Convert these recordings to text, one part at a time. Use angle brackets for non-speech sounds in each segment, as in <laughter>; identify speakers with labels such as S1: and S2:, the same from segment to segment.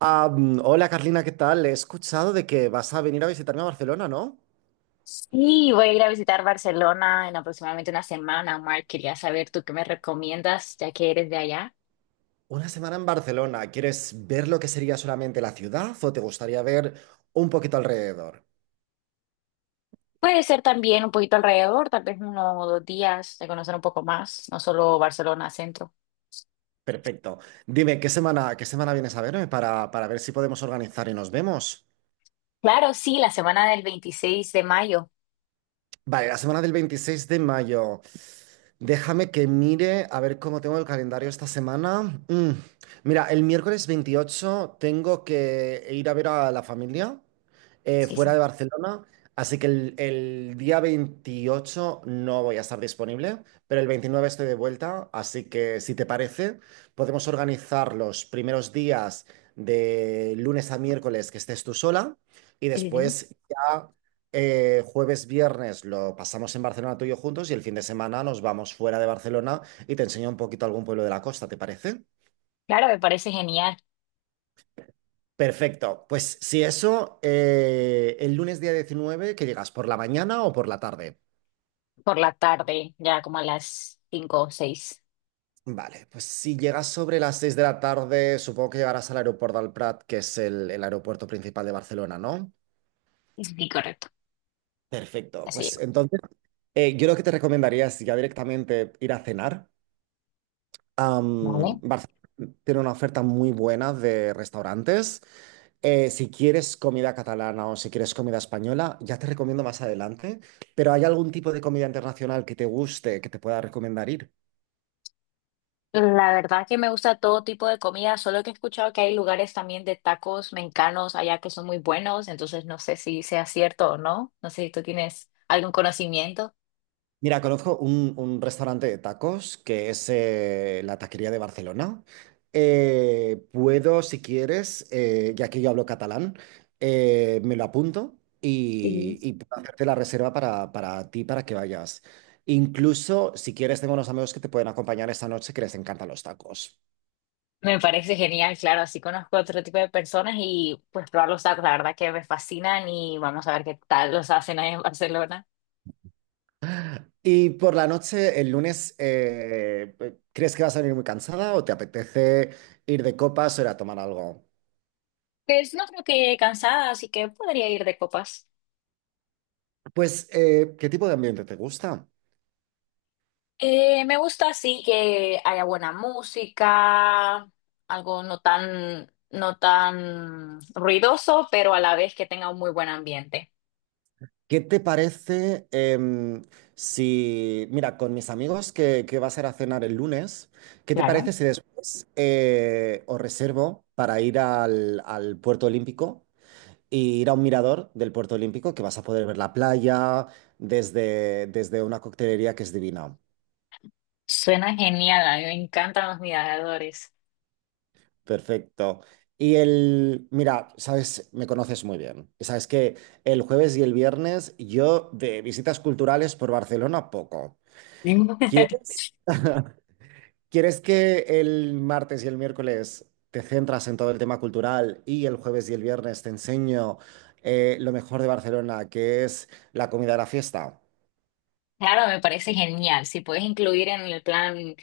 S1: Hola Carlina, ¿qué tal? He escuchado de que vas a venir a visitarme a Barcelona, ¿no?
S2: Sí, voy a ir a visitar Barcelona en aproximadamente una semana, Mark. Quería saber tú qué me recomiendas, ya que eres de allá.
S1: Una semana en Barcelona. ¿Quieres ver lo que sería solamente la ciudad o te gustaría ver un poquito alrededor?
S2: Puede ser también un poquito alrededor, tal vez 1 o 2 días de conocer un poco más, no solo Barcelona centro.
S1: Perfecto. Dime, ¿qué semana vienes a verme para ver si podemos organizar y nos vemos?
S2: Claro, sí, la semana del 26 de mayo.
S1: Vale, la semana del 26 de mayo. Déjame que mire a ver cómo tengo el calendario esta semana. Mira, el miércoles 28 tengo que ir a ver a la familia
S2: Sí,
S1: fuera
S2: sí,
S1: de Barcelona, así que el día 28 no voy a estar disponible, pero el 29 estoy de vuelta, así que si te parece, podemos organizar los primeros días de lunes a miércoles que estés tú sola y
S2: sí, sí.
S1: después ya jueves, viernes lo pasamos en Barcelona tú y yo juntos, y el fin de semana nos vamos fuera de Barcelona y te enseño un poquito algún pueblo de la costa, ¿te parece?
S2: Claro, me parece genial.
S1: Perfecto. Pues si eso, el lunes día 19 ¿que llegas? ¿Por la mañana o por la tarde?
S2: Por la tarde, ya como a las 5 o 6.
S1: Vale, pues si llegas sobre las 6 de la tarde, supongo que llegarás al aeropuerto del Prat, que es el aeropuerto principal de Barcelona, ¿no?
S2: Sí, correcto.
S1: Perfecto.
S2: Así
S1: Pues entonces, yo lo que te recomendaría es ya directamente ir a cenar.
S2: llego.
S1: Barcelona tiene una oferta muy buena de restaurantes. Si quieres comida catalana o si quieres comida española, ya te recomiendo más adelante. Pero ¿hay algún tipo de comida internacional que te guste, que te pueda recomendar ir?
S2: La verdad que me gusta todo tipo de comida, solo que he escuchado que hay lugares también de tacos mexicanos allá que son muy buenos, entonces no sé si sea cierto o no, no sé si tú tienes algún conocimiento.
S1: Mira, conozco un restaurante de tacos que es la Taquería de Barcelona. Puedo, si quieres, ya que yo hablo catalán, me lo apunto
S2: Sí.
S1: y puedo hacerte la reserva para ti, para que vayas. Incluso, si quieres, tengo unos amigos que te pueden acompañar esta noche que les encantan los tacos.
S2: Me parece genial, claro, así conozco otro tipo de personas y pues probar los tacos, la verdad que me fascinan y vamos a ver qué tal los hacen ahí en Barcelona.
S1: Y por la noche, el lunes, ¿crees que vas a venir muy cansada o te apetece ir de copas o ir a tomar algo?
S2: Pues no creo que llegue cansada, así que podría ir de copas.
S1: Pues, ¿qué tipo de ambiente te gusta?
S2: Me gusta así que haya buena música, algo no tan ruidoso, pero a la vez que tenga un muy buen ambiente.
S1: ¿Qué te parece si, mira, con mis amigos que vas a ir a cenar el lunes, ¿qué te
S2: Claro.
S1: parece si después os reservo para ir al Puerto Olímpico y ir a un mirador del Puerto Olímpico que vas a poder ver la playa desde una coctelería que es divina?
S2: Suena genial, a mí me encantan los miradores.
S1: Perfecto. Y el, mira, sabes, me conoces muy bien. Y sabes que el jueves y el viernes yo de visitas culturales por Barcelona poco.
S2: Mm. <laughs>
S1: ¿Quieres? ¿Quieres que el martes y el miércoles te centras en todo el tema cultural y el jueves y el viernes te enseño lo mejor de Barcelona, que es la comida de la fiesta?
S2: Claro, me parece genial. Si puedes incluir en el plan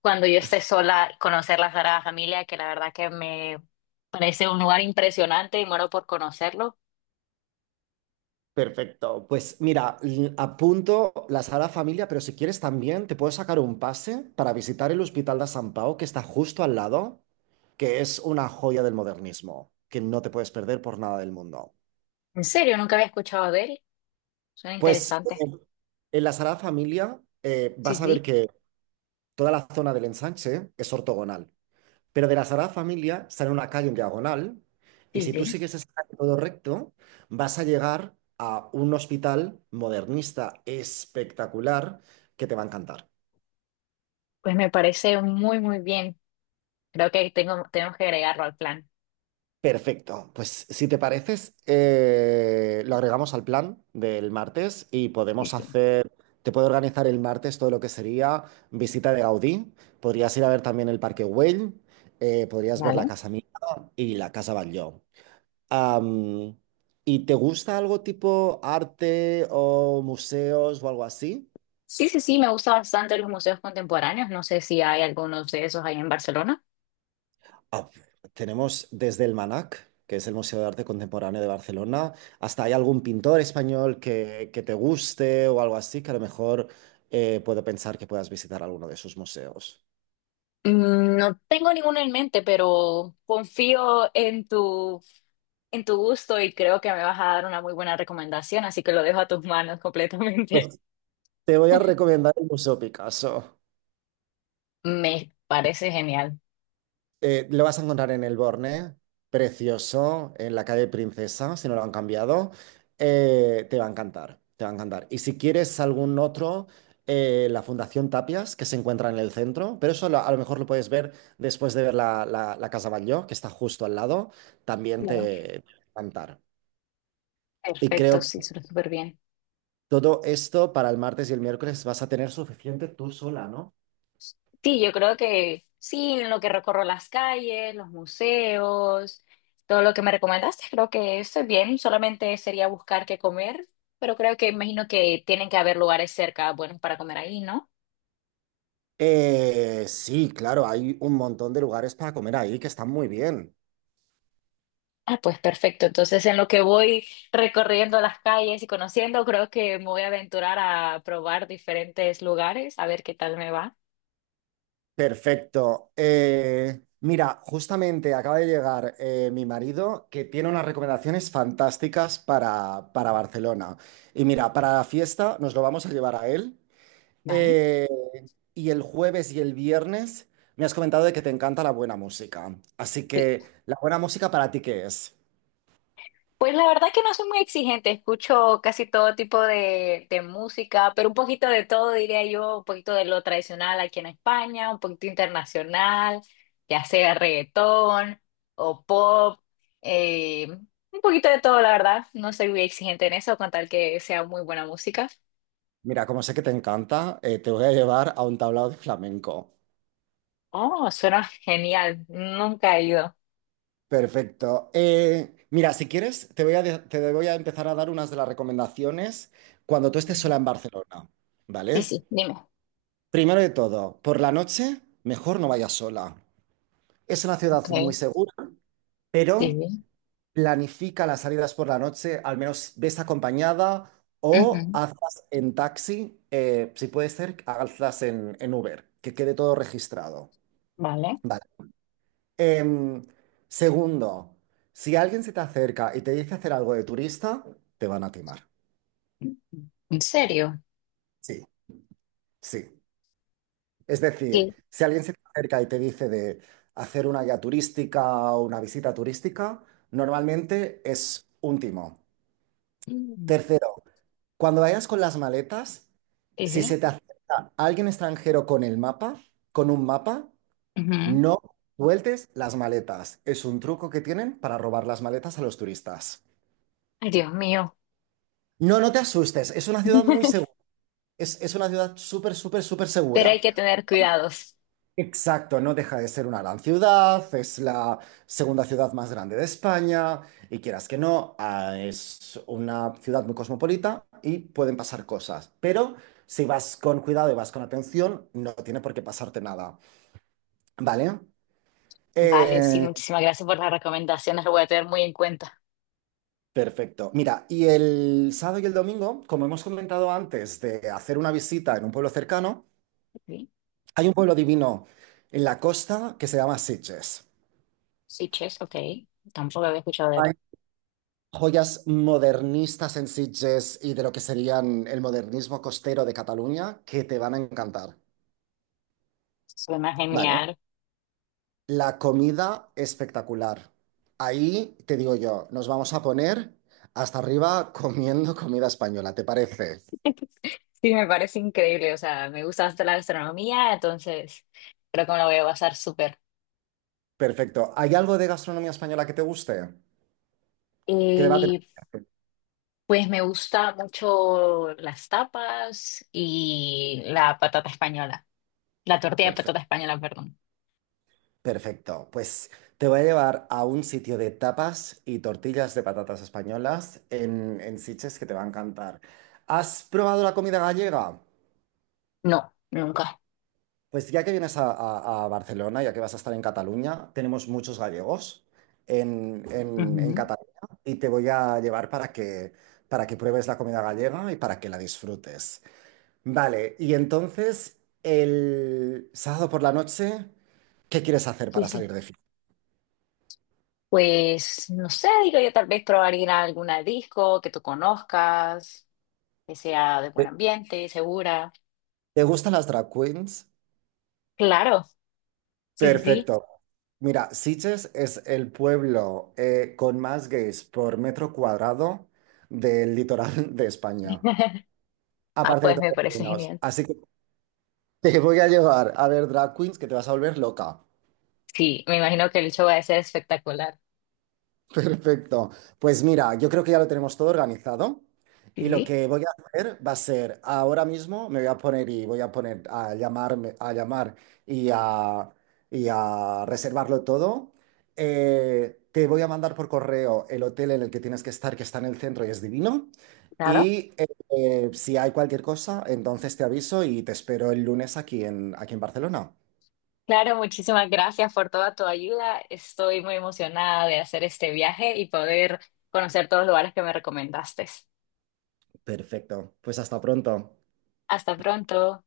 S2: cuando yo esté sola, conocer la Sagrada Familia, que la verdad que me parece un lugar impresionante y muero por conocerlo.
S1: Perfecto. Pues mira, apunto la Sagrada Familia, pero si quieres también te puedo sacar un pase para visitar el Hospital de San Pau, que está justo al lado, que es una joya del modernismo, que no te puedes perder por nada del mundo.
S2: En serio, nunca había escuchado de él. Suena
S1: Pues
S2: interesante.
S1: en la Sagrada Familia
S2: Sí,
S1: vas a ver
S2: sí,
S1: que toda la zona del ensanche es ortogonal. Pero de la Sagrada Familia sale una calle en diagonal y
S2: sí,
S1: si
S2: sí.
S1: tú sigues esa calle todo recto, vas a llegar a un hospital modernista espectacular que te va a encantar.
S2: Pues me parece muy, muy bien. Creo que tenemos que agregarlo al plan.
S1: Perfecto. Pues si te pareces, lo agregamos al plan del martes y
S2: Sí,
S1: podemos
S2: sí.
S1: hacer, te puedo organizar el martes todo lo que sería visita de Gaudí. Podrías ir a ver también el Parque Güell, podrías ver la
S2: Vale.
S1: Casa Mía y la Casa Batlló. Am, ¿Y te gusta algo tipo arte o museos o algo así?
S2: Sí, sí, sí, me gusta bastante los museos contemporáneos. No sé si hay algunos de esos ahí en Barcelona.
S1: Ah, tenemos desde el MANAC, que es el Museo de Arte Contemporáneo de Barcelona, hasta hay algún pintor español que te guste o algo así, que a lo mejor puedo pensar que puedas visitar alguno de sus museos.
S2: No tengo ninguno en mente, pero confío en tu gusto y creo que me vas a dar una muy buena recomendación, así que lo dejo a tus manos completamente.
S1: Pues te voy a recomendar el Museo Picasso.
S2: <laughs> Me parece genial.
S1: Lo vas a encontrar en el Borne, precioso, en la calle Princesa, si no lo han cambiado. Te va a encantar, te va a encantar. Y si quieres algún otro, la Fundación Tapias, que se encuentra en el centro, pero eso a lo mejor lo puedes ver después de ver la Casa Batlló, que está justo al lado, también te,
S2: Claro.
S1: te va a encantar. Y
S2: Perfecto,
S1: creo
S2: sí,
S1: que
S2: suena súper bien.
S1: todo esto para el martes y el miércoles vas a tener suficiente tú sola, ¿no?
S2: Sí, yo creo que sí, en lo que recorro las calles, los museos, todo lo que me recomendaste, creo que estoy bien. Solamente sería buscar qué comer, pero creo que imagino que tienen que haber lugares cerca buenos para comer ahí, ¿no?
S1: Sí, claro, hay un montón de lugares para comer ahí que están muy bien.
S2: Ah, pues perfecto. Entonces, en lo que voy recorriendo las calles y conociendo, creo que me voy a aventurar a probar diferentes lugares, a ver qué tal me va.
S1: Perfecto. Mira, justamente acaba de llegar mi marido que tiene unas recomendaciones fantásticas para Barcelona. Y mira, para la fiesta nos lo vamos a llevar a él.
S2: Vale.
S1: Eh, y el jueves y el viernes me has comentado de que te encanta la buena música. Así
S2: Sí.
S1: que, ¿la buena música para ti qué es?
S2: Pues la verdad que no soy muy exigente, escucho casi todo tipo de música, pero un poquito de todo, diría yo, un poquito de lo tradicional aquí en España, un poquito internacional, ya sea reggaetón o pop, eh, un poquito de todo, la verdad, no soy muy exigente en eso, con tal que sea muy buena música.
S1: Mira, como sé que te encanta, te voy a llevar a un tablao de flamenco.
S2: Oh, suena genial, nunca he ido.
S1: Perfecto. Mira, si quieres, te voy a, te voy a empezar a dar unas de las recomendaciones cuando tú estés
S2: Ujú.
S1: sola en Barcelona,
S2: Sí,
S1: ¿vale?
S2: sí, dime.
S1: Primero de todo, por la noche, mejor no vayas sola. Es una
S2: Ok,
S1: ciudad muy segura,
S2: sí,
S1: pero
S2: sí.
S1: planifica las salidas por la noche, al menos ves acompañada o
S2: Ujú.
S1: hazlas en taxi, si puede ser, hazlas en Uber, que quede todo registrado.
S2: Vale.
S1: ¿Vale? Em, segundo, si alguien se te acerca y te dice hacer algo de turista, te van a timar.
S2: ¿En serio?
S1: Sí, sí. Es decir,
S2: Sí.
S1: si alguien se te acerca y te dice de hacer una guía turística o una visita turística, normalmente es un timo.
S2: Mm.
S1: Tercero, cuando vayas con las maletas,
S2: Sí,
S1: si
S2: sí.
S1: se te acerca alguien extranjero con el mapa, con un mapa,
S2: Ujú.
S1: no sueltes las maletas. Es un truco que tienen para robar las maletas a los turistas.
S2: Ay, Dios mío.
S1: No, no te asustes, es una ciudad muy
S2: <laughs>
S1: segura, es una ciudad súper, súper, súper
S2: Pero hay
S1: segura.
S2: que tener cuidados.
S1: Exacto, no deja de ser una gran ciudad, es la segunda ciudad más grande de España y quieras que no, es una ciudad muy cosmopolita y pueden pasar cosas, pero si vas con cuidado y vas con atención, no tiene por qué pasarte nada, ¿vale?
S2: Vale, sí,
S1: Eh,
S2: muchísimas gracias por las recomendaciones. Lo voy a tener muy en cuenta.
S1: perfecto. Mira, y el sábado y el domingo, como hemos comentado antes, de hacer una visita en un pueblo cercano,
S2: Sí,
S1: hay un pueblo divino en la costa que se llama Sitges.
S2: sí, chess, ok. Tampoco había escuchado de
S1: Hay
S2: él.
S1: joyas modernistas en Sitges y de lo que serían el modernismo costero de Cataluña que te van a encantar.
S2: Suena
S1: Vale.
S2: genial.
S1: La comida espectacular. Ahí te digo yo, nos vamos a poner hasta arriba comiendo <laughs> comida española, ¿te parece? <laughs>
S2: <laughs> Sí, me parece increíble. O sea, me gusta hasta la gastronomía, entonces creo que me lo voy a basar súper.
S1: Perfecto. ¿Hay algo de gastronomía española que te guste? ¿Qué debate?
S2: Y pues me gusta mucho las tapas y la patata española. La tortilla de
S1: Perfecto.
S2: patata española, perdón.
S1: Perfecto, pues te voy a llevar a un sitio de tapas y tortillas de patatas españolas en Sitges que te va a encantar. ¿Has probado la comida gallega?
S2: No, nunca.
S1: Pues ya que vienes a Barcelona, ya que vas a estar en Cataluña, tenemos muchos gallegos en
S2: Ujú.
S1: Cataluña y te voy a llevar para que pruebes la comida gallega y para que la disfrutes. Vale, y entonces el sábado por la noche, ¿qué quieres hacer
S2: Sí,
S1: para
S2: sí.
S1: salir de fiesta?
S2: Pues no sé, digo yo, tal vez probar ir a alguna disco que tú conozcas, que sea de buen
S1: Eh,
S2: ambiente, segura.
S1: ¿Te gustan las drag queens?
S2: Claro, sí, sí, sí.
S1: Perfecto. Mira, Sitges es el pueblo con más gays por metro cuadrado del litoral de España,
S2: <laughs> Ah,
S1: aparte de
S2: pues
S1: todos
S2: me
S1: los
S2: parece
S1: alumnos.
S2: genial.
S1: Así que te voy a llevar a ver drag queens que te vas a volver loca.
S2: Sí, me imagino que el show va a ser espectacular.
S1: Perfecto. Pues mira, yo creo que ya lo tenemos todo organizado
S2: Sí,
S1: y lo
S2: sí,
S1: que voy a hacer va a ser, ahora mismo me voy a poner y voy a poner a llamarme, a llamar y a, y a reservarlo todo. Te voy a mandar por correo el hotel en el que tienes que estar, que está en el centro y es divino.
S2: claro.
S1: Y eh, si hay cualquier cosa, entonces te aviso y te espero el lunes aquí en, aquí en Barcelona.
S2: Claro, muchísimas gracias por toda tu ayuda. Estoy muy emocionada de hacer este viaje y poder conocer todos los lugares que me recomendaste.
S1: Perfecto. Pues hasta pronto.
S2: Hasta pronto.